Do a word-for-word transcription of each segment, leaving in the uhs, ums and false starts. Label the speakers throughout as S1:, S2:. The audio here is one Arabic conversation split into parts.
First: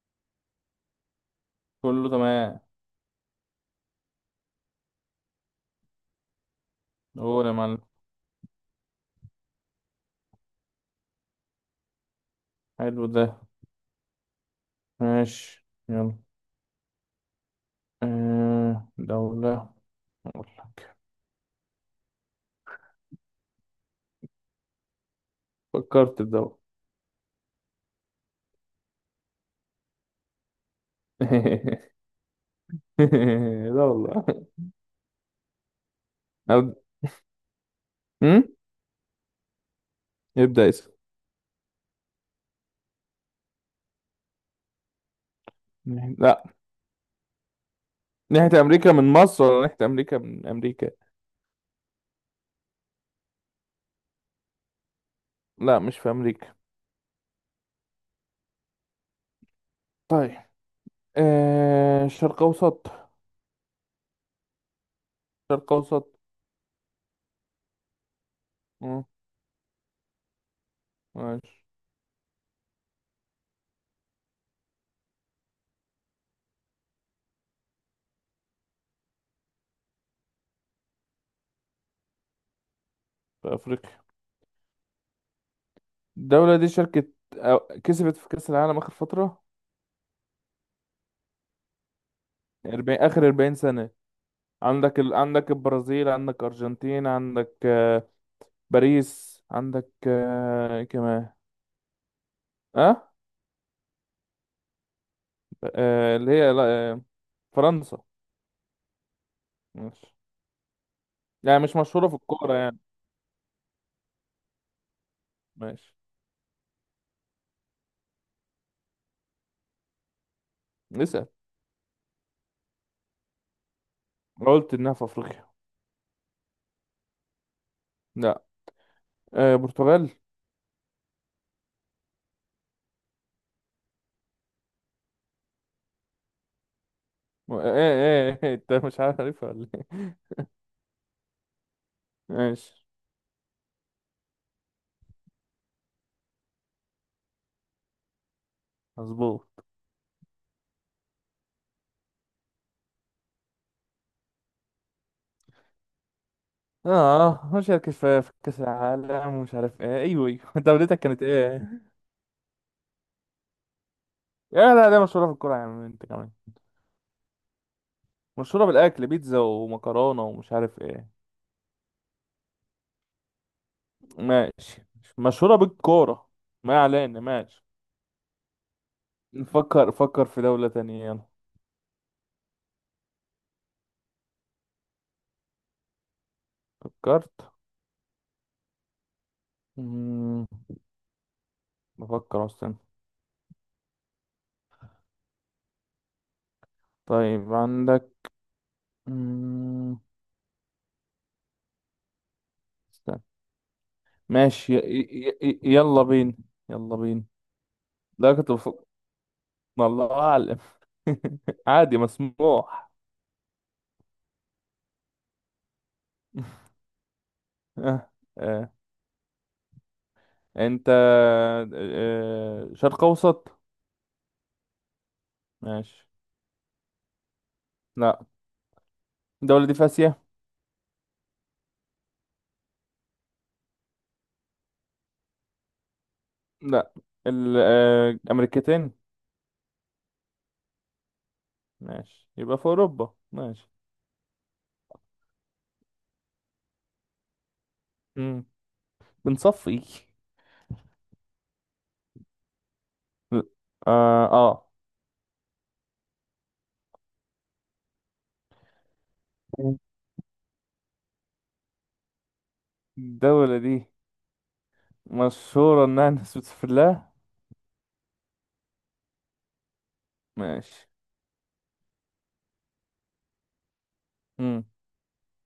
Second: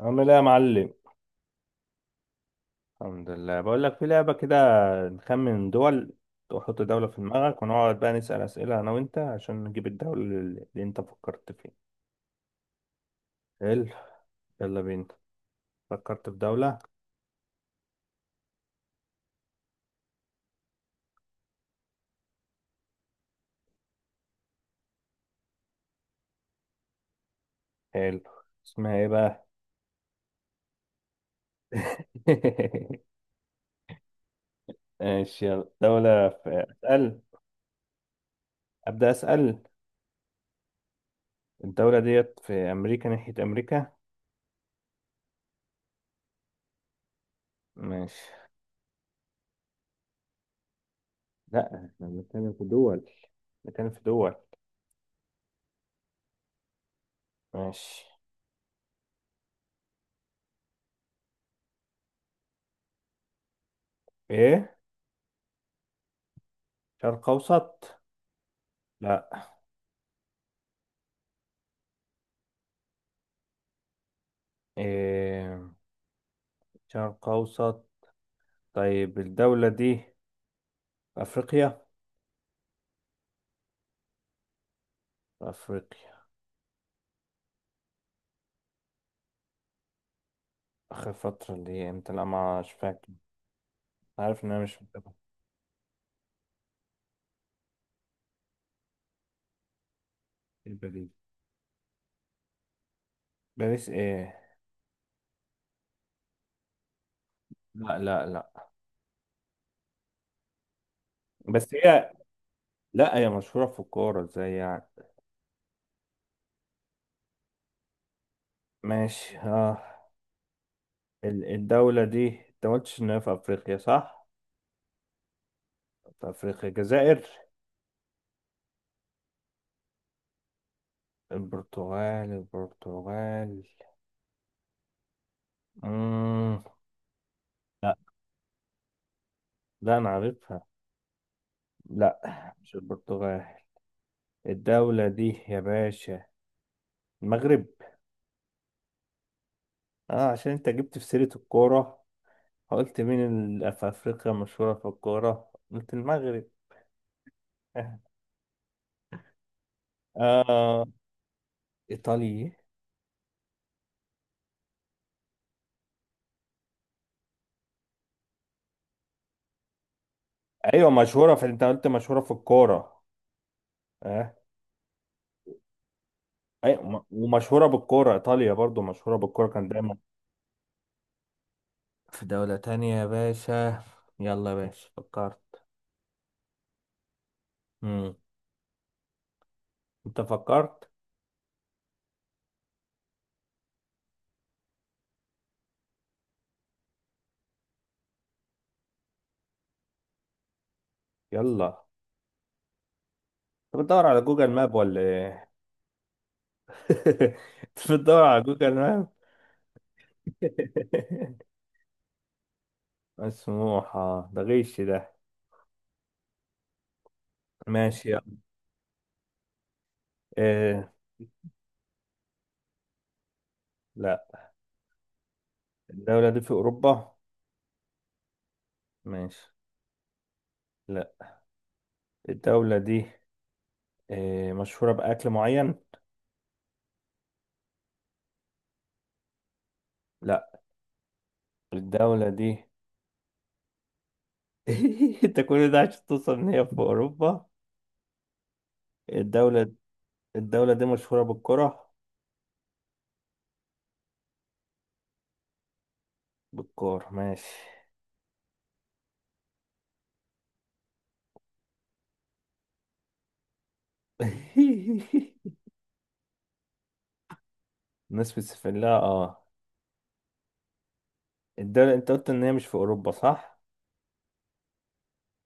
S1: عامل ايه يا معلم؟
S2: كله تمام.
S1: الحمد لله، بقول لك في لعبة كده، نخمن دول. وحط دولة في
S2: قول يا
S1: دماغك
S2: معلم.
S1: ونقعد بقى نسأل أسئلة أنا وأنت عشان نجيب الدولة اللي اللي أنت فكرت فيها.
S2: حلو ده.
S1: حلو، يلا بينا.
S2: ماشي، يلا.
S1: فكرت في دولة؟
S2: آه، دولة. فكرت في دولة.
S1: حلو، اسمها إيه بقى؟
S2: دولة.
S1: ماشي يلا، دولة في،
S2: أب...
S1: أسأل.
S2: م?
S1: أبدأ أسأل.
S2: ابدأ اسم.
S1: الدولة ديت في أمريكا، ناحية أمريكا؟
S2: لا.
S1: ماشي،
S2: ناحية أمريكا من مصر ولا ناحية أمريكا من أمريكا؟
S1: لا احنا بنتكلم في دول، بنتكلم في دول.
S2: لا، مش في أمريكا.
S1: ماشي.
S2: طيب، آه، شرق أوسط.
S1: إيه؟
S2: شرق أوسط.
S1: شرق أوسط؟
S2: آه،
S1: لا.
S2: ماشي.
S1: إيه؟ شرق أوسط؟ طيب الدولة دي في أفريقيا؟
S2: في أفريقيا.
S1: في أفريقيا.
S2: الدولة دي شركة أو- كسبت في كأس العالم آخر فترة.
S1: آخر فترة اللي هي إمتى؟ لا مش
S2: أربعين،
S1: فاكر،
S2: آخر أربعين سنة.
S1: عارف إن أنا مش
S2: عندك
S1: متابع.
S2: ال... عندك البرازيل، عندك ارجنتين، عندك آه، باريس، عندك
S1: إيه
S2: آه، إيه
S1: باريس؟
S2: كمان. اه.
S1: باريس إيه؟
S2: آه، اللي هي لا. آه،
S1: لا
S2: فرنسا.
S1: لا لا،
S2: ماشي. يعني
S1: بس
S2: مش مشهورة
S1: هي،
S2: في الكورة يعني.
S1: لا هي مشهورة في الكورة إزاي يعني؟
S2: ماشي،
S1: ماشي آه.
S2: اسأل.
S1: ال- الدولة دي أنت ما قلتش إن هي في أفريقيا صح؟
S2: قلت انها في افريقيا.
S1: في أفريقيا، الجزائر؟
S2: لا. آه، برتغال.
S1: البرتغال؟ البرتغال؟ مم.
S2: ايه
S1: لا،
S2: ايه إيه، انت مش عارفها ولا
S1: لا
S2: ايه؟
S1: أنا عارفها. لا
S2: ماشي.
S1: مش البرتغال. الدولة دي يا باشا المغرب.
S2: مظبوط.
S1: اه عشان انت جبت في سيرة الكورة، قلت مين اللي في افريقيا مشهورة في الكورة، قلت المغرب.
S2: اه، مش عارف كيف في كاس العالم ومش عارف ايه. ايوه ايوه
S1: اه،
S2: دولتك كانت ايه؟
S1: ايطالي.
S2: يا لا، ده مشهورة في الكورة يا عم انت كمان. مشهورة بالأكل، بيتزا ومكرونة ومش عارف
S1: ايوه
S2: ايه.
S1: مشهورة في، انت قلت مشهورة في الكورة. اه
S2: ماشي، مشهورة بالكورة.
S1: ايوه،
S2: ما
S1: م-
S2: علينا، ماشي.
S1: ومشهورة بالكورة، ايطاليا برضو مشهورة بالكورة كان
S2: نفكر،
S1: دايما.
S2: فكر في دولة تانية يلا.
S1: في دولة تانية يا باشا. يلا يا باشا، فكرت؟
S2: فكرت.
S1: مم. انت
S2: مم،
S1: فكرت؟
S2: بفكر أصلا. طيب، عندك مم،
S1: يلا.
S2: استنى.
S1: انت بتدور على جوجل ماب
S2: ماشي. ي...
S1: ولا
S2: ي...
S1: ايه؟
S2: ي... يلا بينا. يلا بينا.
S1: انت بتدور
S2: لا،
S1: على
S2: كنت
S1: جوجل
S2: بفكر.
S1: ماب؟
S2: الله أعلم. عادي، مسموح.
S1: مسموحة؟ ده غش ده. ماشي.
S2: آه. آه. انت.
S1: إيه؟
S2: آه. شرق أوسط.
S1: لا.
S2: ماشي.
S1: الدولة دي في أوروبا؟
S2: لا.
S1: ماشي.
S2: الدولة دي في آسيا؟
S1: لا. الدولة دي إيه، مشهورة بأكل معين؟
S2: لا. ال- آه، الامريكتين.
S1: لا. الدولة
S2: ماشي، يبقى
S1: دي.
S2: في اوروبا. ماشي.
S1: انت كل ده عشان توصل ان هي في أوروبا؟
S2: مم.
S1: الدولة،
S2: بنصفي.
S1: الدولة دي مشهورة بالكرة؟
S2: اه اه.
S1: بالكرة، ماشي.
S2: الدولة دي مشهورة انها ناس بتسافر لها.
S1: الناس بتسافر لها، اه.
S2: ماشي.
S1: الدولة انت قلت ان هي مش في أوروبا صح؟
S2: مم.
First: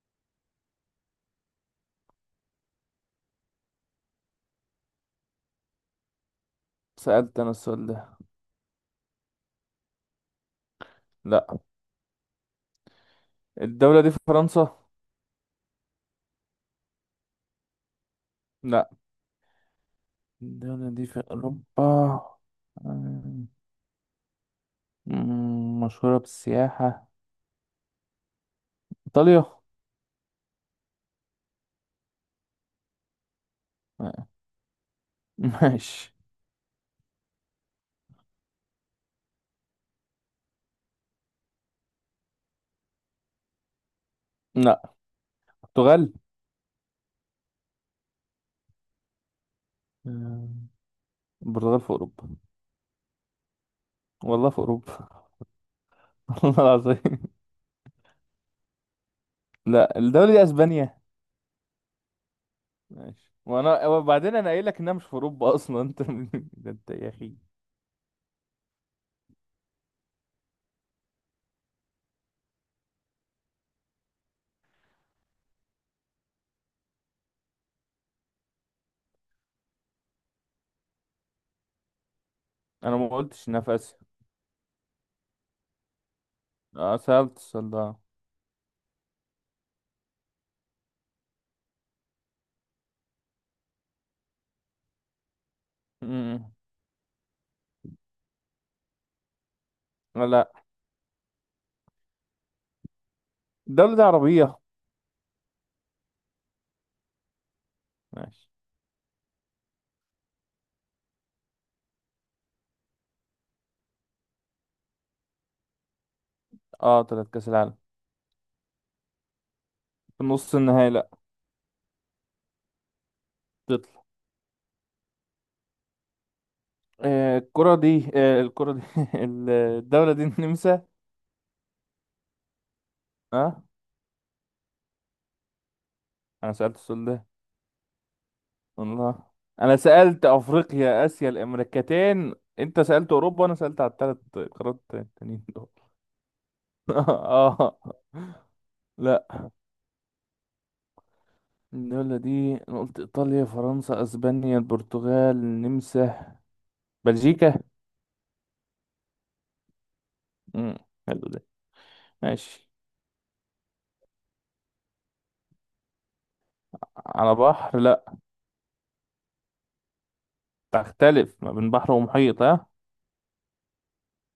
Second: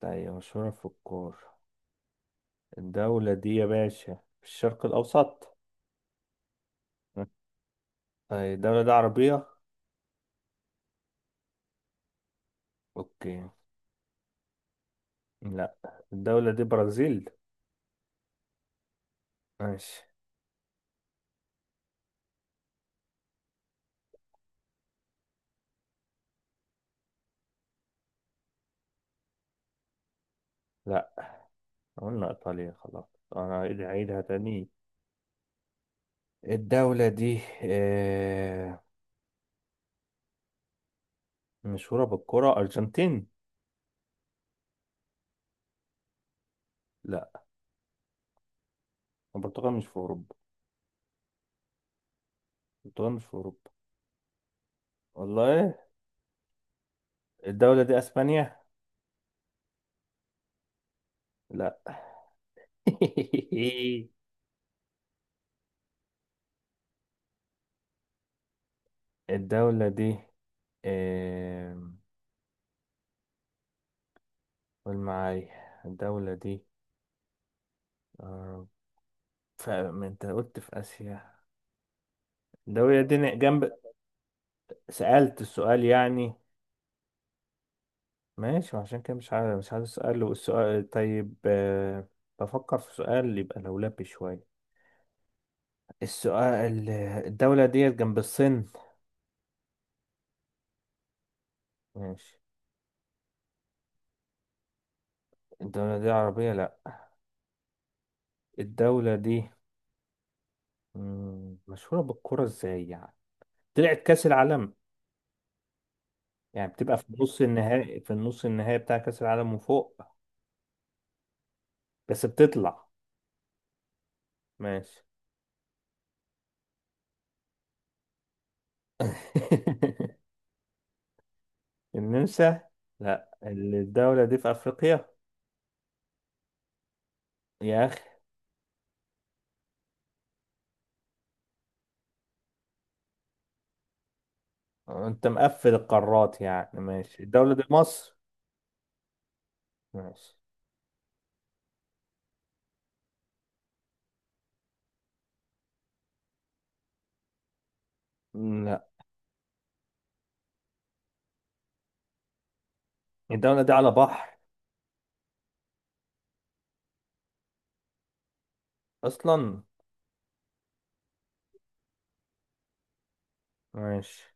S1: طيب مشهورة في الكورة. الدولة دي يا باشا في الشرق الأوسط.
S2: سألت انا السؤال ده.
S1: طيب الدولة دي عربية؟
S2: لا،
S1: اوكي.
S2: الدولة دي في فرنسا.
S1: لا الدولة دي برازيل؟
S2: لا،
S1: ماشي.
S2: الدولة دي في اوروبا. آه، مم، مشهورة بالسياحة. ايطاليا.
S1: لا قلنا إيطاليا خلاص، أنا هعيد- هعيدها
S2: آه،
S1: تاني.
S2: ماشي.
S1: الدولة دي آه، مشهورة بالكرة، أرجنتين؟
S2: لا، البرتغال.
S1: لا، البرتغال مش في أوروبا.
S2: آه، البرتغال في اوروبا.
S1: البرتغال مش في أوروبا.
S2: والله في اوروبا.
S1: والله إيه؟
S2: والله العظيم.
S1: الدولة دي أسبانيا؟
S2: لا، الدولة دي اسبانيا.
S1: لا.
S2: ماشي، وانا وبعدين انا قايل لك انها مش في اوروبا اصلا انت. ده انت يا اخي.
S1: الدولة دي آه، قول معايا، الدولة دي آه، ف- ما أنت قلت في آسيا.
S2: انا
S1: الدولة
S2: ما
S1: دي ن-
S2: قلتش انها
S1: جنب.
S2: في اسيا.
S1: سألت السؤال يعني.
S2: اه، سألت السؤال ده.
S1: ماشي وعشان كده مش عارف، مش عارف السؤال، والسؤال طيب آه، بفكر في سؤال يبقى لولبي شوية.
S2: م- م.
S1: السؤال، الدولة دي جنب الصين؟
S2: آه، لا.
S1: ماشي.
S2: الدولة دي عربية.
S1: الدولة دي عربية؟ لا.
S2: ماشي.
S1: الدولة دي مم، مشهورة بالكرة ازاي يعني؟ طلعت كأس العالم؟ يعني بتبقى
S2: اه،
S1: في
S2: طلعت
S1: نص
S2: كأس العالم
S1: النهائي، في النص النهائي بتاع كأس العالم وفوق؟
S2: في نص النهائي؟ لا،
S1: بس بتطلع؟
S2: تطلع.
S1: ماشي.
S2: آه الكرة دي آه الكرة دي ال- الدولة دي النمسا.
S1: النمسا؟ لا
S2: اه،
S1: الدولة دي في أفريقيا؟
S2: انا سألت السؤال ده.
S1: يا،
S2: الله. انا سألت افريقيا اسيا الامريكتين، انت سألت اوروبا وانا سألت على الثلاث قارات
S1: انت
S2: التانيين دول.
S1: مقفل القارات يعني. ماشي الدولة دي
S2: اه.
S1: مصر؟
S2: لا،
S1: ماشي.
S2: الدولة دي أنا قلت إيطاليا، فرنسا، أسبانيا، البرتغال، النمسا، بلجيكا.
S1: لا.
S2: مم. حلو ده. ماشي.
S1: الدولة دي على بحر
S2: على بحر لأ.
S1: اصلا؟
S2: تختلف ما بين بحر ومحيط ها.
S1: ماشي.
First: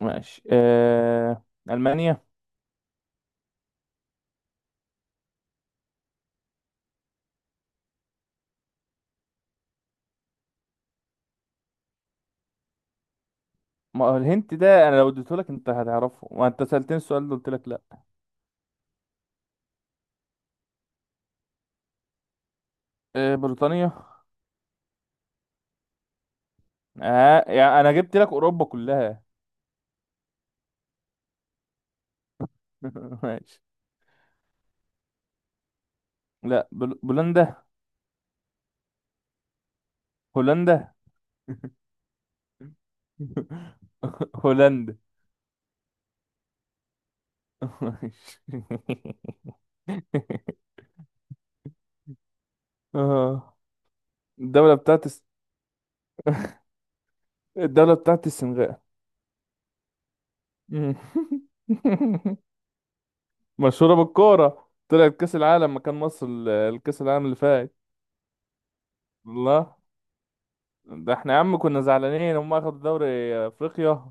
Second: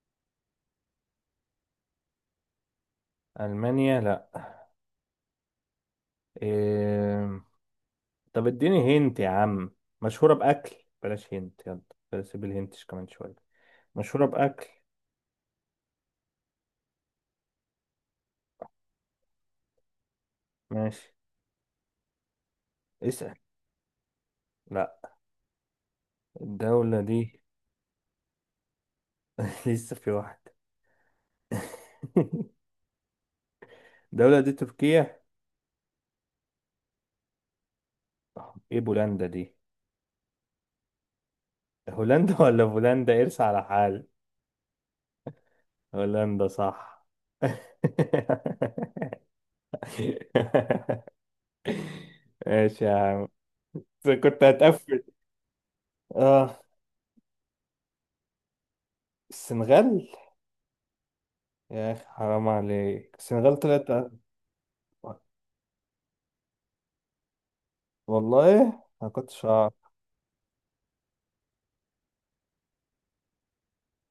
S2: ماشي. آه... ألمانيا.
S1: المانيا؟ لا. إيه... طب اديني هنت يا عم، مشهورة باكل، بلاش هنت، يلا بلاش سيب الهنتش كمان شوية.
S2: ما هو
S1: مشهورة
S2: الهنت
S1: باكل.
S2: ده أنا لو اديتهولك أنت هتعرفه، ما أنت سألتني السؤال ده قلت لك لأ.
S1: ماشي، اسأل.
S2: آه بريطانيا.
S1: لا. الدولة دي،
S2: آه يعني أنا جبت لك أوروبا كلها.
S1: لسه في واحدة.
S2: ماشي.
S1: الدولة دي تركيا؟
S2: لأ، بل... بولندا.
S1: ايه بولندا دي؟
S2: هولندا.
S1: هولندا ولا بولندا؟ ارسى على حال.
S2: هولندا.
S1: هولندا صح.
S2: ماشي.
S1: ماشي يا عم،
S2: آه.
S1: بس كنت
S2: الدولة
S1: هتقفل.
S2: بتاعت الس-
S1: اه،
S2: الدولة بتاعت السنغال.
S1: السنغال.
S2: مم.
S1: يا اخي حرام عليك، السنغال طلعت.
S2: مشهورة بالكورة، طلعت كأس العالم مكان مصر، ال- الكأس العالم اللي فات.
S1: والله ما كنتش اعرف.
S2: الله. ده احنا يا عم كنا زعلانين هم اخدوا دوري افريقيا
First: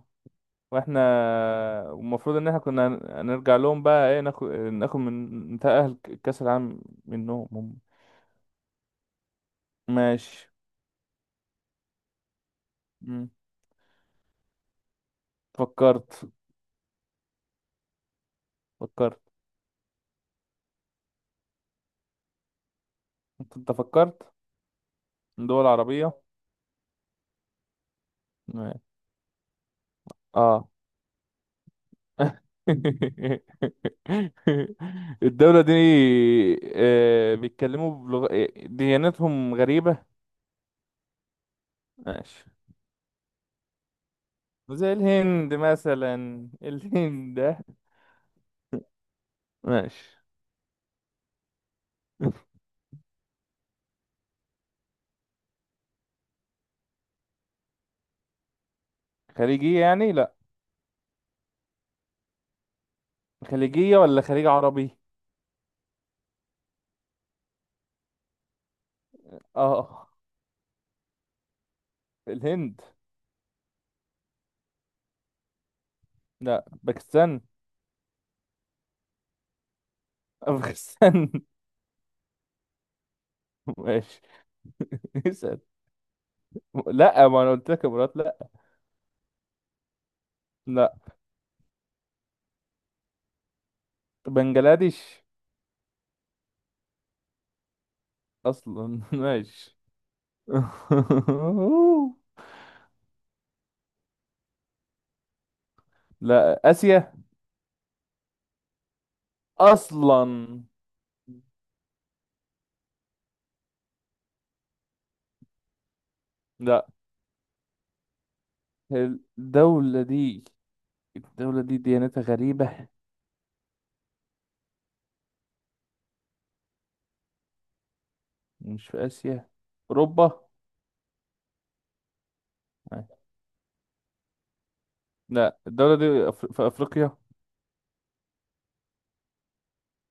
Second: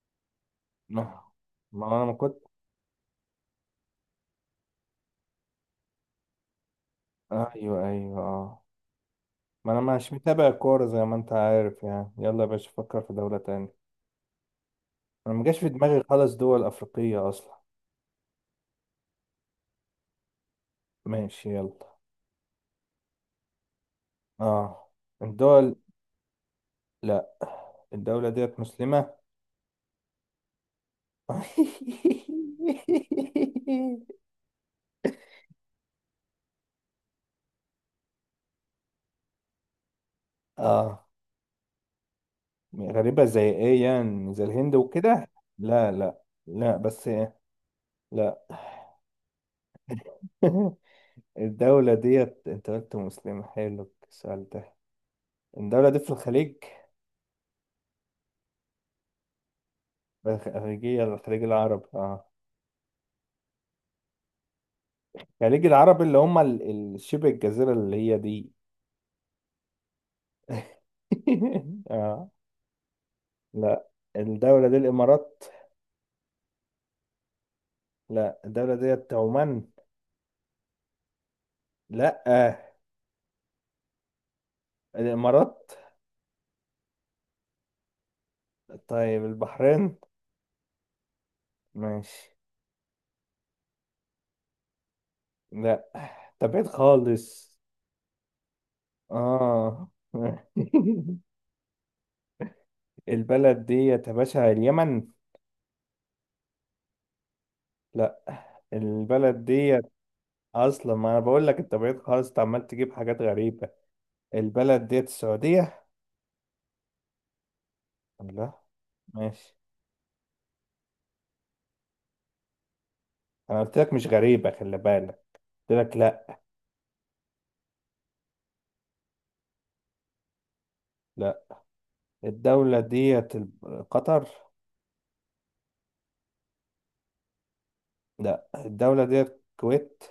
S2: واحنا.
S1: ما ما انا ما
S2: المفروض
S1: كنت
S2: ان احنا كنا هن- هنرجع لهم بقى، ايه، ناخد ناخد من نتأهل ك- كأس العالم منهم هم.
S1: ايوه ايوه اه، ما انا مش متابع
S2: ماشي.
S1: الكوره زي ما انت عارف يعني. يلا يا باشا فكر في
S2: مم.
S1: دولة تانية. انا ما جاش في دماغي
S2: فكرت.
S1: خالص دول افريقية اصلا.
S2: فكرت.
S1: ماشي، يلا،
S2: انت أنت فكرت.
S1: اه.
S2: دول
S1: الدول،
S2: عربية.
S1: لا. الدولة ديت
S2: مم.
S1: مسلمة؟
S2: اه. الدولة دي آه، بيتكلموا بلغة، ديانتهم غريبة.
S1: اه،
S2: ماشي.
S1: غريبة زي ايه يعني؟ زي الهند
S2: زي
S1: وكده؟
S2: الهند
S1: لا لا
S2: مثلا.
S1: لا بس
S2: الهند ده.
S1: لا.
S2: ماشي.
S1: الدولة ديت انت قلت مسلمة، حلو السؤال ده. الدولة دي في الخليج،
S2: خليجية يعني؟ لا،
S1: الخليجية، الخليج العربي، اه
S2: خليجية ولا خليج عربي؟
S1: الخليج العربي اللي هم ال- ال- شبه الجزيرة اللي هي دي.
S2: اه.
S1: اه.
S2: الهند.
S1: لا. الدولة دي الامارات؟
S2: لا، باكستان.
S1: لا الدولة ديت عمان؟
S2: افغانستان.
S1: لا
S2: ماشي. اسأل.
S1: الامارات.
S2: لا، ما انا قلت لك امارات لا.
S1: طيب البحرين؟
S2: لا.
S1: ماشي.
S2: بنجلاديش.
S1: لا ده بعيد خالص.
S2: اصلا. ماشي.
S1: اه البلد ديت يا باشا اليمن؟
S2: لا، اسيا.
S1: لا، البلد ديت
S2: اصلا.
S1: اصلا، ما انا بقول لك انت بعيد خالص، انت عمال تجيب حاجات غريبه. البلد ديت السعوديه؟
S2: لا.
S1: لا. ماشي.
S2: الدولة دي، الدولة دي ديانتها غريبة.
S1: انا قلت لك مش غريبه، خلي بالك قلت لك لا.
S2: مش في اسيا؟ اوروبا.
S1: لا. الدوله ديت ال- قطر؟
S2: لا. الدولة دي أف- في افريقيا.
S1: لا الدوله ديت الكويت؟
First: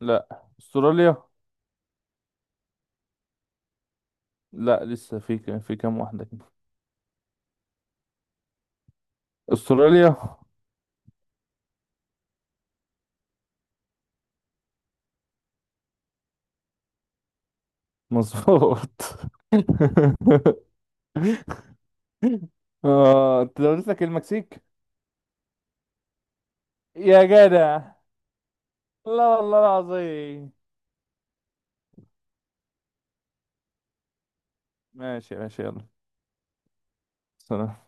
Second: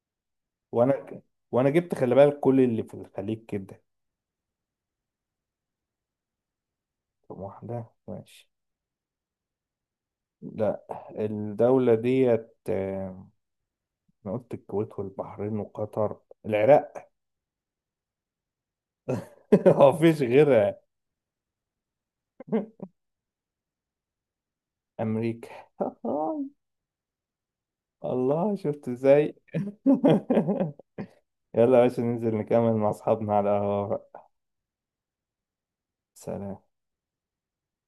S2: لا، استراليا.
S1: وانا وانا جبت، خلي بالك كل اللي في الخليج كده.
S2: لا، لسه في ك- في كام واحدة كده.
S1: طب واحده، ماشي.
S2: استراليا.
S1: لا. الدولة ديت آه، أنا قلت الكويت والبحرين وقطر، العراق؟
S2: مظبوط.
S1: هو مفيش غيرها.
S2: اه، انت دولت لك المكسيك.
S1: أمريكا؟
S2: يا جدع.
S1: الله، شفت
S2: لا،
S1: ازاي؟
S2: والله العظيم.
S1: يلا يا باشا ننزل نكمل مع أصحابنا على القهوة بقى.
S2: ماشي، ماشي، يلا.
S1: سلام.
S2: سلام.